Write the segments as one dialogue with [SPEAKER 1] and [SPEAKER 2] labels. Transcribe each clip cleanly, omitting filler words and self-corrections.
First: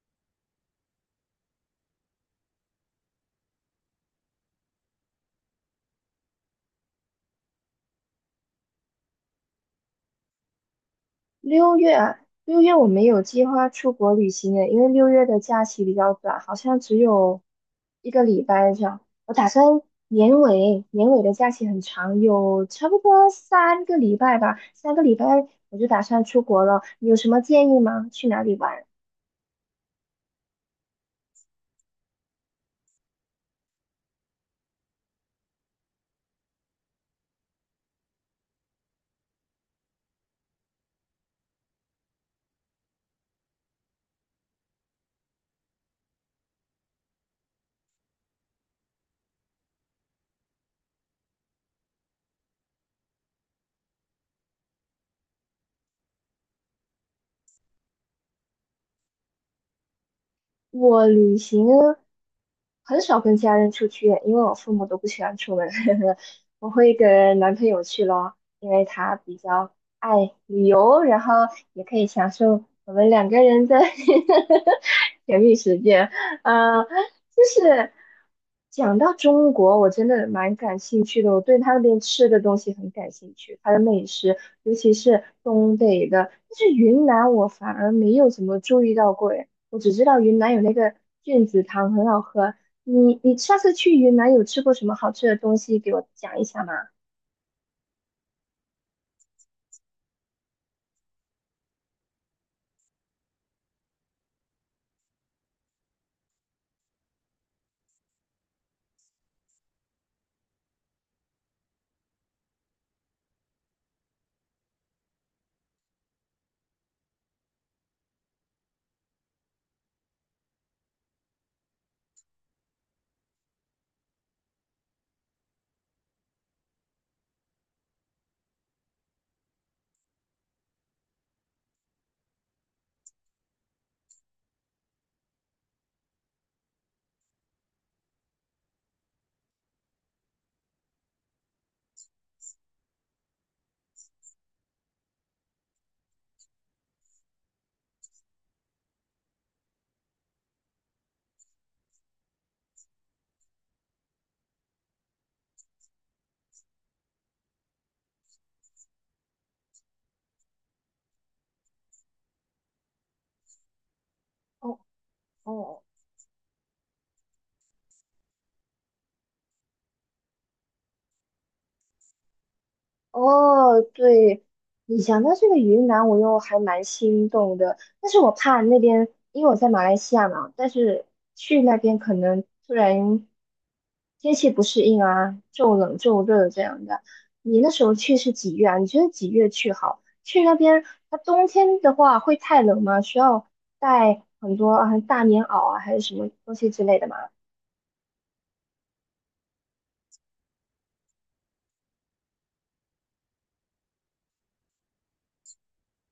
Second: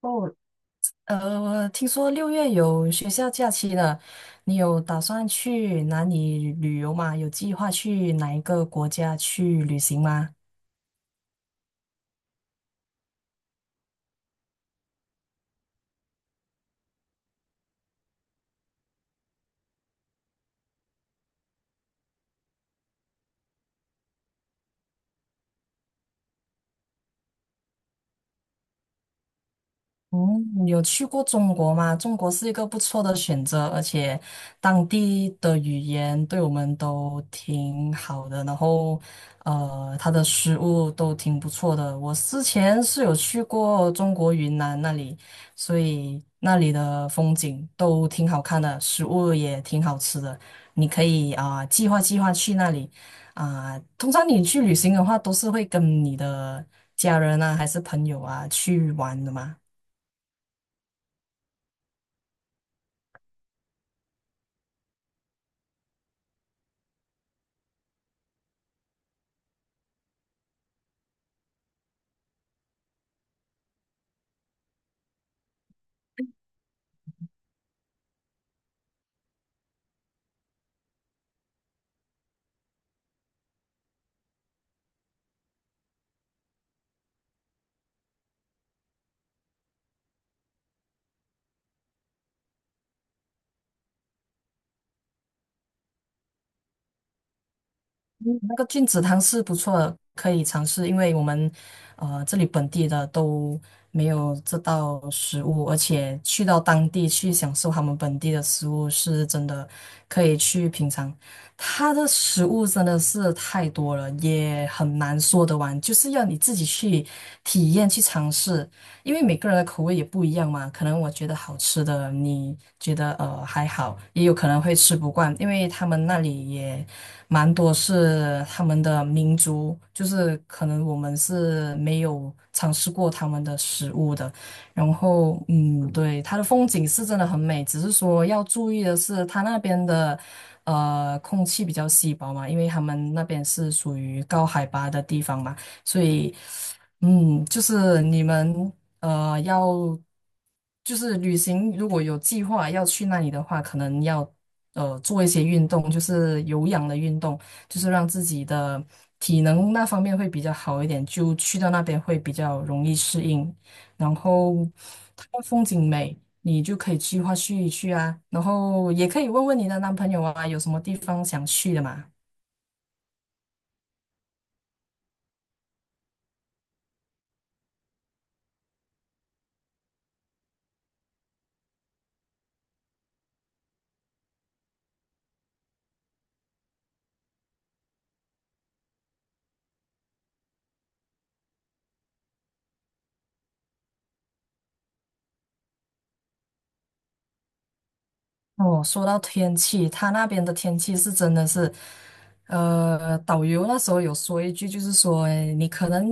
[SPEAKER 1] 哦，听说六月有学校假期了，你有打算去哪里旅游吗？有计划去哪一个国家去旅行吗？
[SPEAKER 2] 六月啊，六月我没有计划出国旅行的，因为六月的假期比较短，好像只有一个礼拜这样。我打算年尾，年尾的假期很长，有差不多三个礼拜吧，三个礼拜我就打算出国了。你有什么建议吗？去哪里玩？
[SPEAKER 1] 嗯，有去过中国吗？中国是一个不错的选择，而且当地的语言对我们都挺好的，然后它的食物都挺不错的。我之前是有去过中国云南那里，所以那里的风景都挺好看的，食物也挺好吃的。你可以啊、计划计划去那里啊、通常你去旅行的话，都是会跟你的家人啊，还是朋友啊去玩的嘛。
[SPEAKER 2] 我旅行呢很少跟家人出去，因为我父母都不喜欢出门。我会跟男朋友去咯，因为他比较爱旅游，然后也可以享受我们两个人的 甜蜜时间。呃，就是讲到中国，我真的蛮感兴趣的，我对他那边吃的东西很感兴趣，他的美食，尤其是东北的。但是云南我反而没有怎么注意到过，诶，我只知道云南有那个菌子汤很好喝，你上次去云南有吃过什么好吃的东西？给我讲一下嘛。
[SPEAKER 1] 那个菌子汤是不错的，可以尝试，因为我们这里本地的都没有这道食物，而且去到当地去享受他们本地的食物，是真的可以去品尝。它的食物真的是太多了，也很难说得完，就是要你自己去体验、去尝试，因为每个人的口味也不一样嘛。可能我觉得好吃的，你觉得还好，也有可能会吃不惯，因为他们那里也。蛮多是他们的民族，就是可能我们是没有尝试过他们的食物的。然后，对，它的风景是真的很美，只是说要注意的是，它那边的空气比较稀薄嘛，因为他们那边是属于高海拔的地方嘛，所以，就是你们。要就是旅行，如果有计划要去那里的话，可能要做一些运动，就是有氧的运动，就是让自己的体能那方面会比较好一点，就去到那边会比较容易适应。然后
[SPEAKER 2] 哦
[SPEAKER 1] 它的风
[SPEAKER 2] 哦
[SPEAKER 1] 景美，你就可以计划去一去啊。然后也可以问问你的男朋友啊，有什么地方想去的嘛？
[SPEAKER 2] 哦，对，你讲到这个云南，我又还蛮心动的，但是我怕那边，因为我在马来西亚嘛，但是去那边可能突然天气不适应啊，骤冷骤热这样的。你那时候去是几月啊？你觉得几月去好？去那边，它冬天的话会太冷吗？需要带很多啊大棉袄啊，还是什么东西之类的吗？
[SPEAKER 1] 哦，说到天气，他那边的天气是真的是，导游那时候有说一句，就是说，诶你可能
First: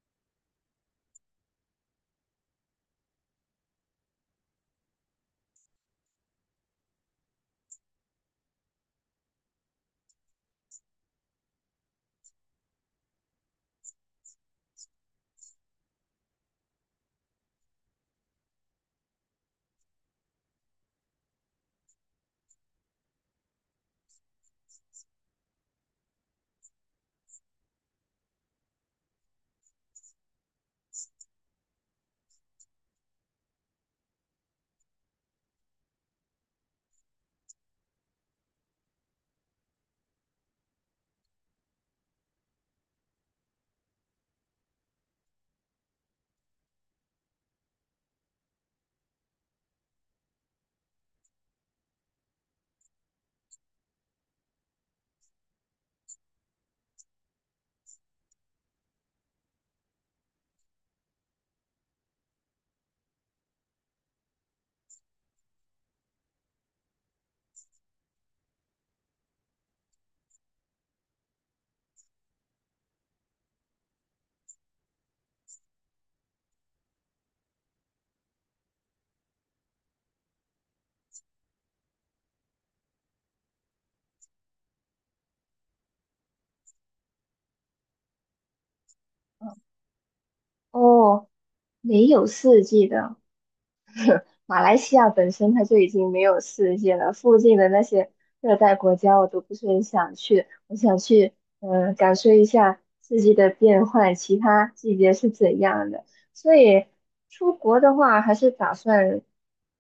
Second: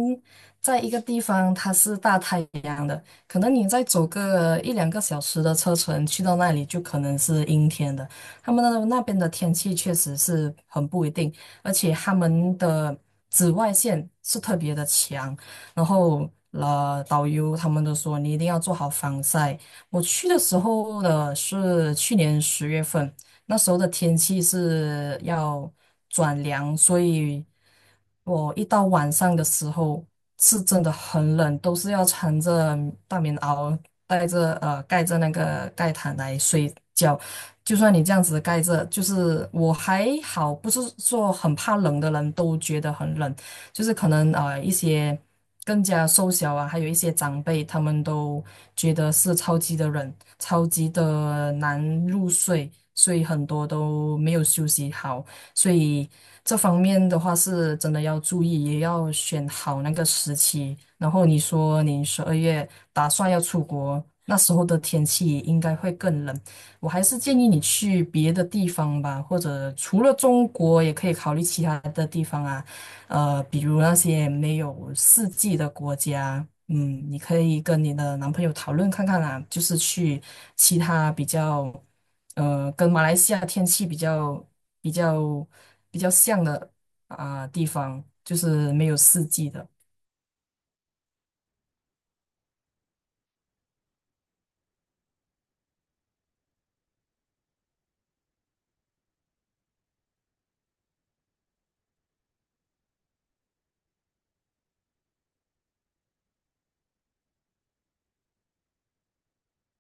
[SPEAKER 1] 在一个地方它是大太阳的，可能你再走个一两个小时的车程去到那里，就可能是阴天的。他们那边的天气确实是很不一定，而且他们的紫外线是特别的强，然后导游他们都说你一定要做好防晒。我去的时候呢是去年十月份，那时候的天气是要转凉，所以我一到晚上的时候是真的很冷，都是要穿着大棉袄，带着盖着那个盖毯来睡觉。就算你这样子盖着，就是我还好，不是说很怕冷的人都觉得很冷。就是可能一些更加瘦小啊，还有一些长辈，他们都觉得是超级的冷，超级的难入睡，所以很多都没有休息好，所以这方面的话是真的要注意，也要选好那个时期。然后你说你十二月打算要出国，那时候的天气应该会更冷。我还是建议你去别的地方吧，或者除了中国，也可以考虑其他的地方啊，比如那些没有四季的国家，你可以跟你的男朋友讨论看看啦，就是去其他比较，跟马来西亚天气比较比较像的啊、地方，就是没有四季的。
[SPEAKER 2] 哦，没有四季的。马来西亚本身它就已经没有世界了，附近的那些热带国家我都不是很想去，我想去感受一下四季的变换，其他季节是怎样的。所以出国的话，还是打算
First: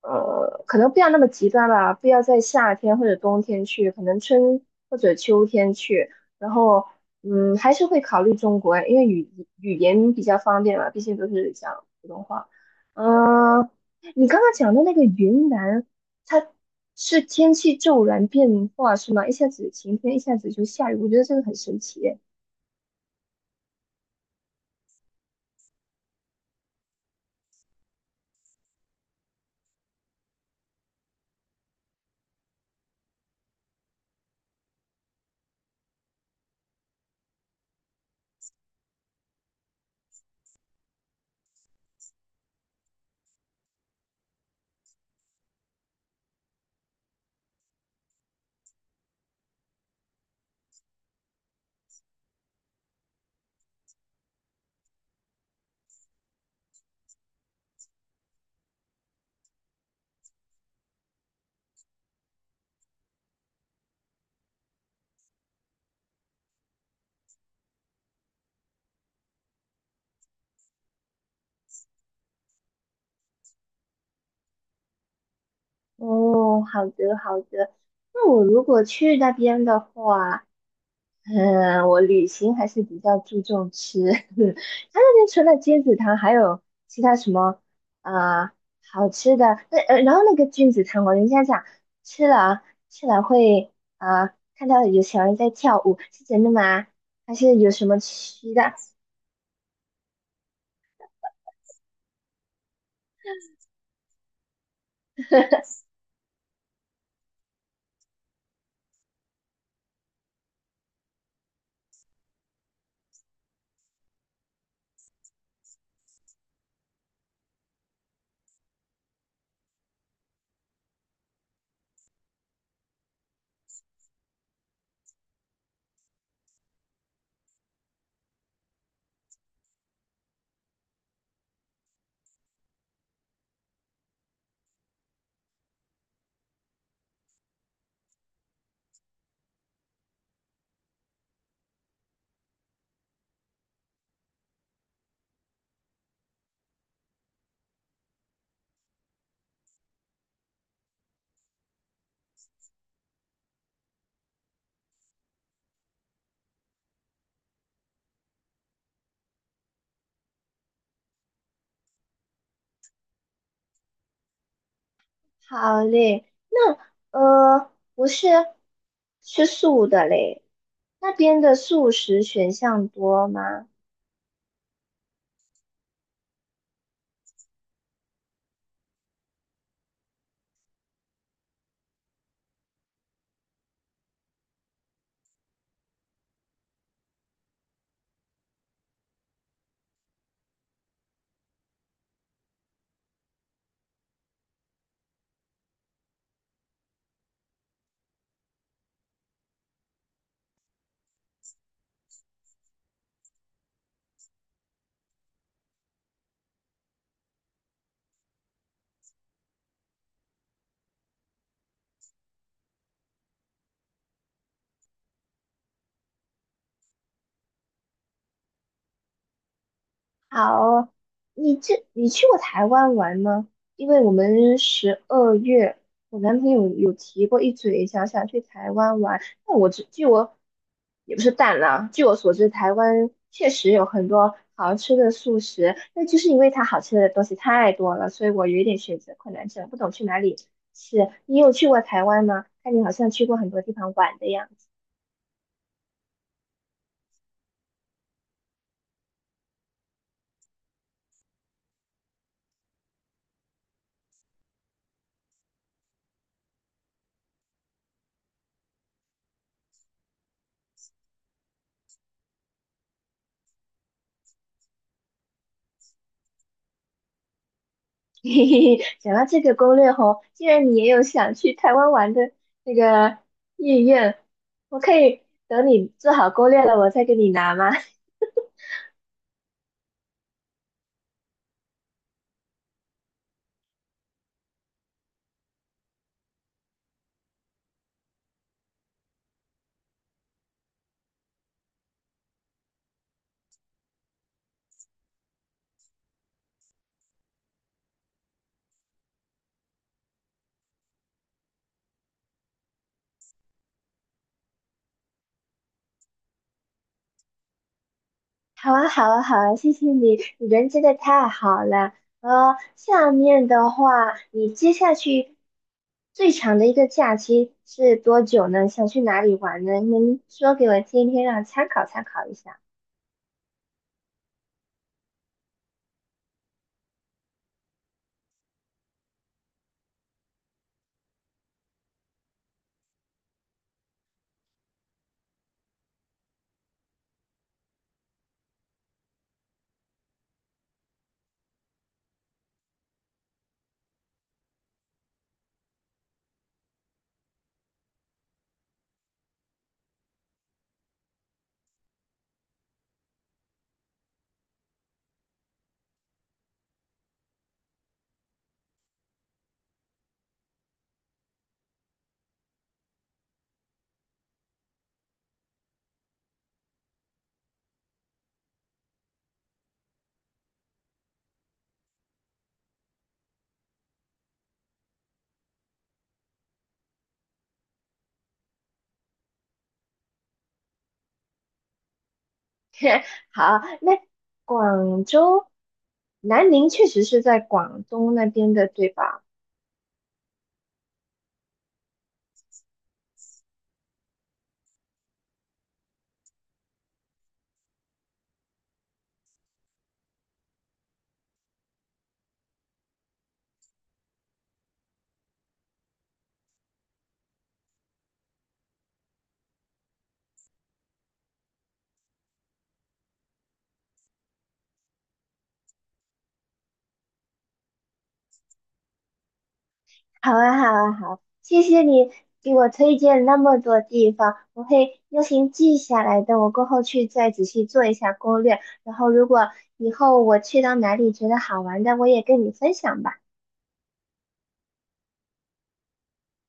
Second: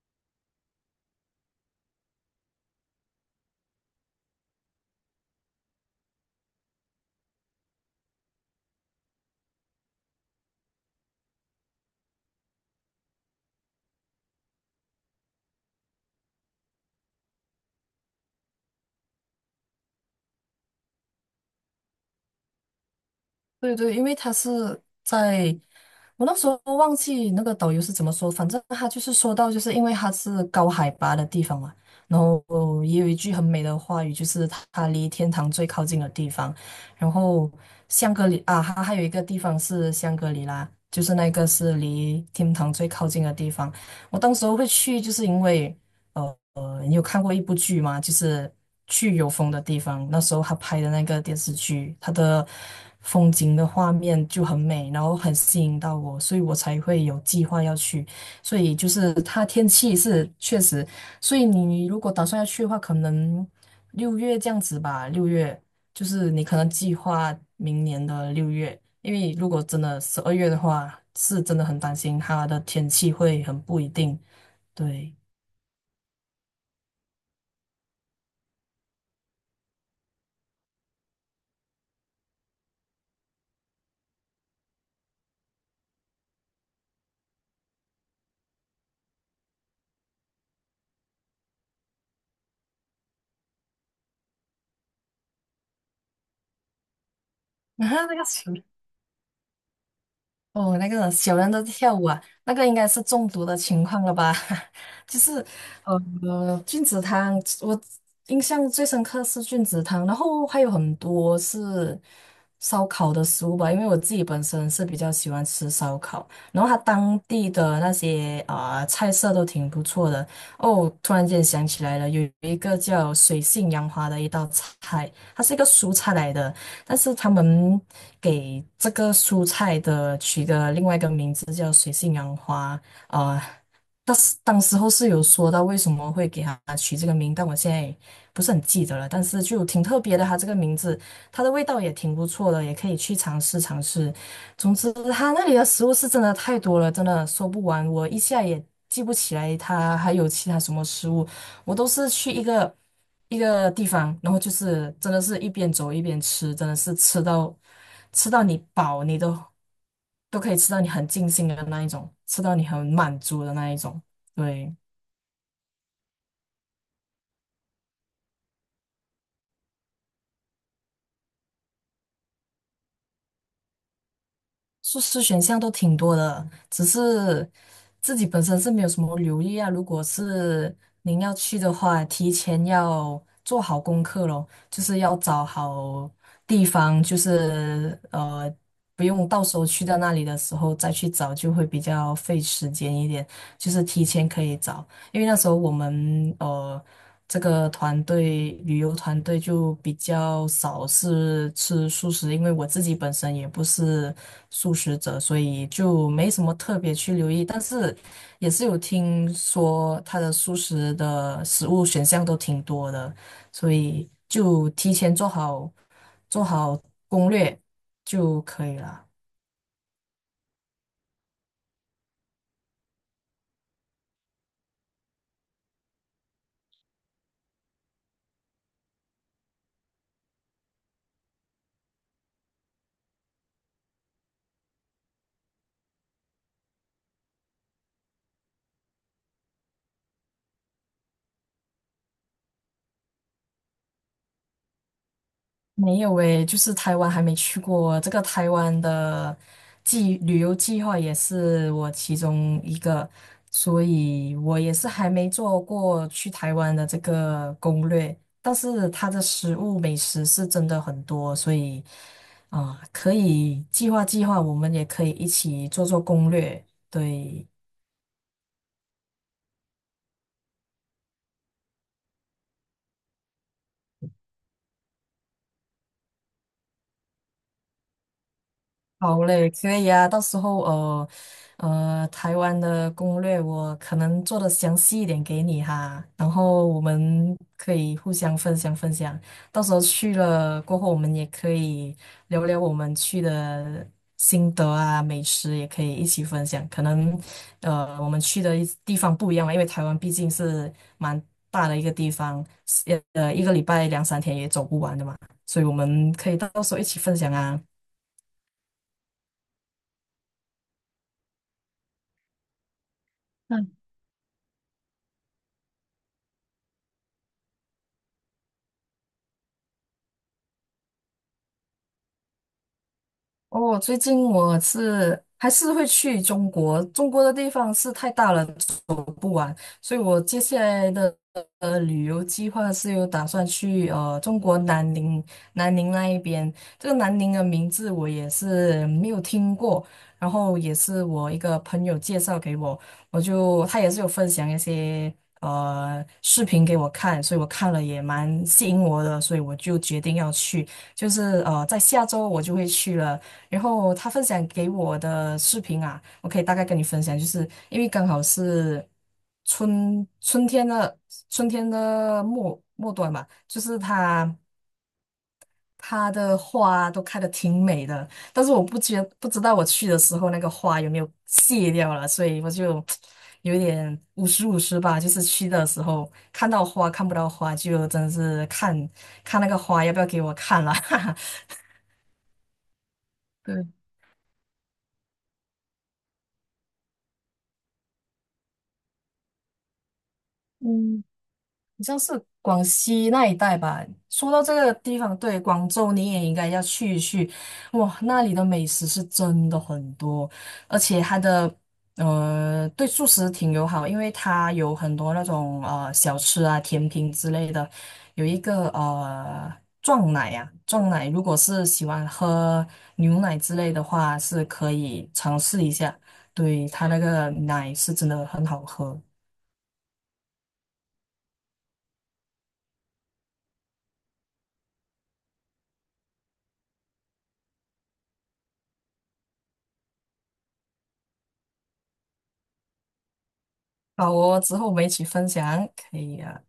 [SPEAKER 2] 可能不要那么极端吧，不要在夏天或者冬天去，可能春或者秋天去，然后。嗯，还是会考虑中国，因为语言比较方便嘛，毕竟都是讲普通话。嗯，你刚刚讲的那个云南，它是天气骤然变化是吗？一下子晴天，一下子就下雨，我觉得这个很神奇耶。
[SPEAKER 1] 对对，因为他是在我那时候忘记那个导游是怎么说，反正他就是说到，就是因为他是高海拔的地方嘛，然后也有一句很美的话语，就是他离天堂最靠近的地方。然后香格里啊，他还有一个地方是香格里拉，就是那个是离天堂最靠近的地方。我当时候会去，就是因为。呃你有看过一部剧吗？就是去有风的地方，那时候他拍的那个电视剧，他的风景的画面就很美，然后很吸引到我，所以我才会有计划要去。所以就是它天气是确实，所以你如果打算要去的话，可能六月这样子吧，六月就是你可能计划明年的六月，因为如果真的十二月的话，是真的很担心它的天气会很不一定，对。
[SPEAKER 2] 哦，好的好的，那我如果去那边的话，嗯，我旅行还是比较注重吃。他那边除了金子汤，还有其他什么啊好吃的？那然后那个菌子汤，我人家讲吃了啊吃了会啊，看到有小人在跳舞，是真的吗？还是有 什么
[SPEAKER 1] 那个
[SPEAKER 2] 吃的？
[SPEAKER 1] 哦，那个小人在跳舞啊，那个应该是中毒的情况了吧？就是菌子汤，我印象最深刻是菌子汤，然后还有很多是烧烤的食物吧，因为我自己本身是比较喜欢吃烧烤，然后它当地的那些啊、菜色都挺不错的。哦，突然间想起来了，有一个叫水性杨花的一道菜，它是一个蔬菜来的。但是他们给这个蔬菜的取的另外一个名字叫水性杨花，呃，当时候是有说到为什么会给它取这个名，但我现在不是很记得了，但是就挺特别的，它这个名字，它的味道也挺不错的，也可以去尝试尝试。总之，它那里的食物是真的太多了，真的说不完，我一下也记不起来它还有其他什么食物。我都是去一个一个地方，然后就是真的是一边走一边吃，真的是吃到你饱，你都可以吃到你很尽兴的那一种，吃到你很满足的那一种。对，
[SPEAKER 2] 好嘞，那呃我是吃素的嘞，那边的素食选项多吗？
[SPEAKER 1] 硕士选项都挺多的，只是自己本身是没有什么留意啊。如果是您要去的话，提前要做好功课咯，就是要找好地方，就是不用到时候去到那里的时候再去找，就会比较费时间一点。就是提前可以找，因为那时候我们这个旅游团队就比较少是吃素食，因为我自己本身也不是素食者，所以就没什么特别去留意。但是也是有听说它的素食的食物选项都挺多的，所以就提前做好攻略就可以了。
[SPEAKER 2] 好，你去过台湾玩吗？因为我们十二月，我男朋友有提过一嘴，想去台湾玩。那我只据我也不是淡了，据我所知，台湾确实有很多好吃的素食，那就是因为它好吃的东西太多了，所以我有一点选择困难症，不懂去哪里吃。你有去过台湾吗？看你好像去过很多地方玩的样子。
[SPEAKER 1] 没有诶，就是台湾还没去过。这个台湾的旅游计划也是我其中一个，所以我也是还没做过去台湾的这个攻略。但是它的食物美食是真的很多，所以啊，可以计划计划，我们也可以一起做做攻略。对。
[SPEAKER 2] 嘿嘿嘿，讲到这个攻略吼，既然你也有想去台湾玩的那个意愿，我可以等你做好攻略了，我再给你拿吗？
[SPEAKER 1] 好嘞，可以啊。到时候台湾的攻略我可能做的详细一点给你哈，然后我们可以互相分享分享。到时候去了过后，我们也可以聊聊我们去的心得啊，美食也可以一起分享。可能我们去的一地方不一样嘛，因为台湾毕竟是蛮大的一个地方，一个礼拜两三天也走不完的嘛，所以我们可以到时候一起分享啊。
[SPEAKER 2] 好啊，好啊，好啊，谢谢你，你人真的太好了。呃，下面的话，你接下去最长的一个假期是多久呢？想去哪里玩呢？您说给我听一听，让我参考参考一下。
[SPEAKER 1] 哦，最近我是还是会去中国，中国的地方是太大了，走不完，所以我接下来的旅游计划是有打算去中国南宁，南宁那一边。这个南宁的名字我也是没有听过，然后也是我一个朋友介绍给我，他也是有分享一些视频给我看，所以我看了也蛮吸引我的，所以我就决定要去。就是在下周我就会去了。然后他分享给我的视频啊，我可以大概跟你分享，就是因为刚好是春春天的春天的末端嘛，就是它的花都开的挺美的，但是我不知道我去的时候那个花有没有谢掉了，所以我就 有一点五十五十吧，就是去的时候看到花看不到花，就真的是看看那个花要不要给我看了，哈哈，
[SPEAKER 2] 好，
[SPEAKER 1] 对。
[SPEAKER 2] 那广州，南宁确实是在广东那边的，对吧？
[SPEAKER 1] 嗯，好像是广西那一带吧。说到这个地方，对，广州你也应该要去一去。哇，那里的美食是真的很多，而且它的对素食挺友好，因为它有很多那种小吃啊、甜品之类的。有一个撞奶啊，撞奶如果是喜欢喝牛奶之类的话，是可以尝试一下。对，它那个奶是真的很好喝。
[SPEAKER 2] 好啊，好啊，好，谢谢你给我推荐那么多地方，我会用心记下来，的。我过后去再仔细做一下攻略。然后，如果以后我去到哪里觉得好玩的，我也跟你分享吧。
[SPEAKER 1] 好哦，之后我们一起分享，可以啊。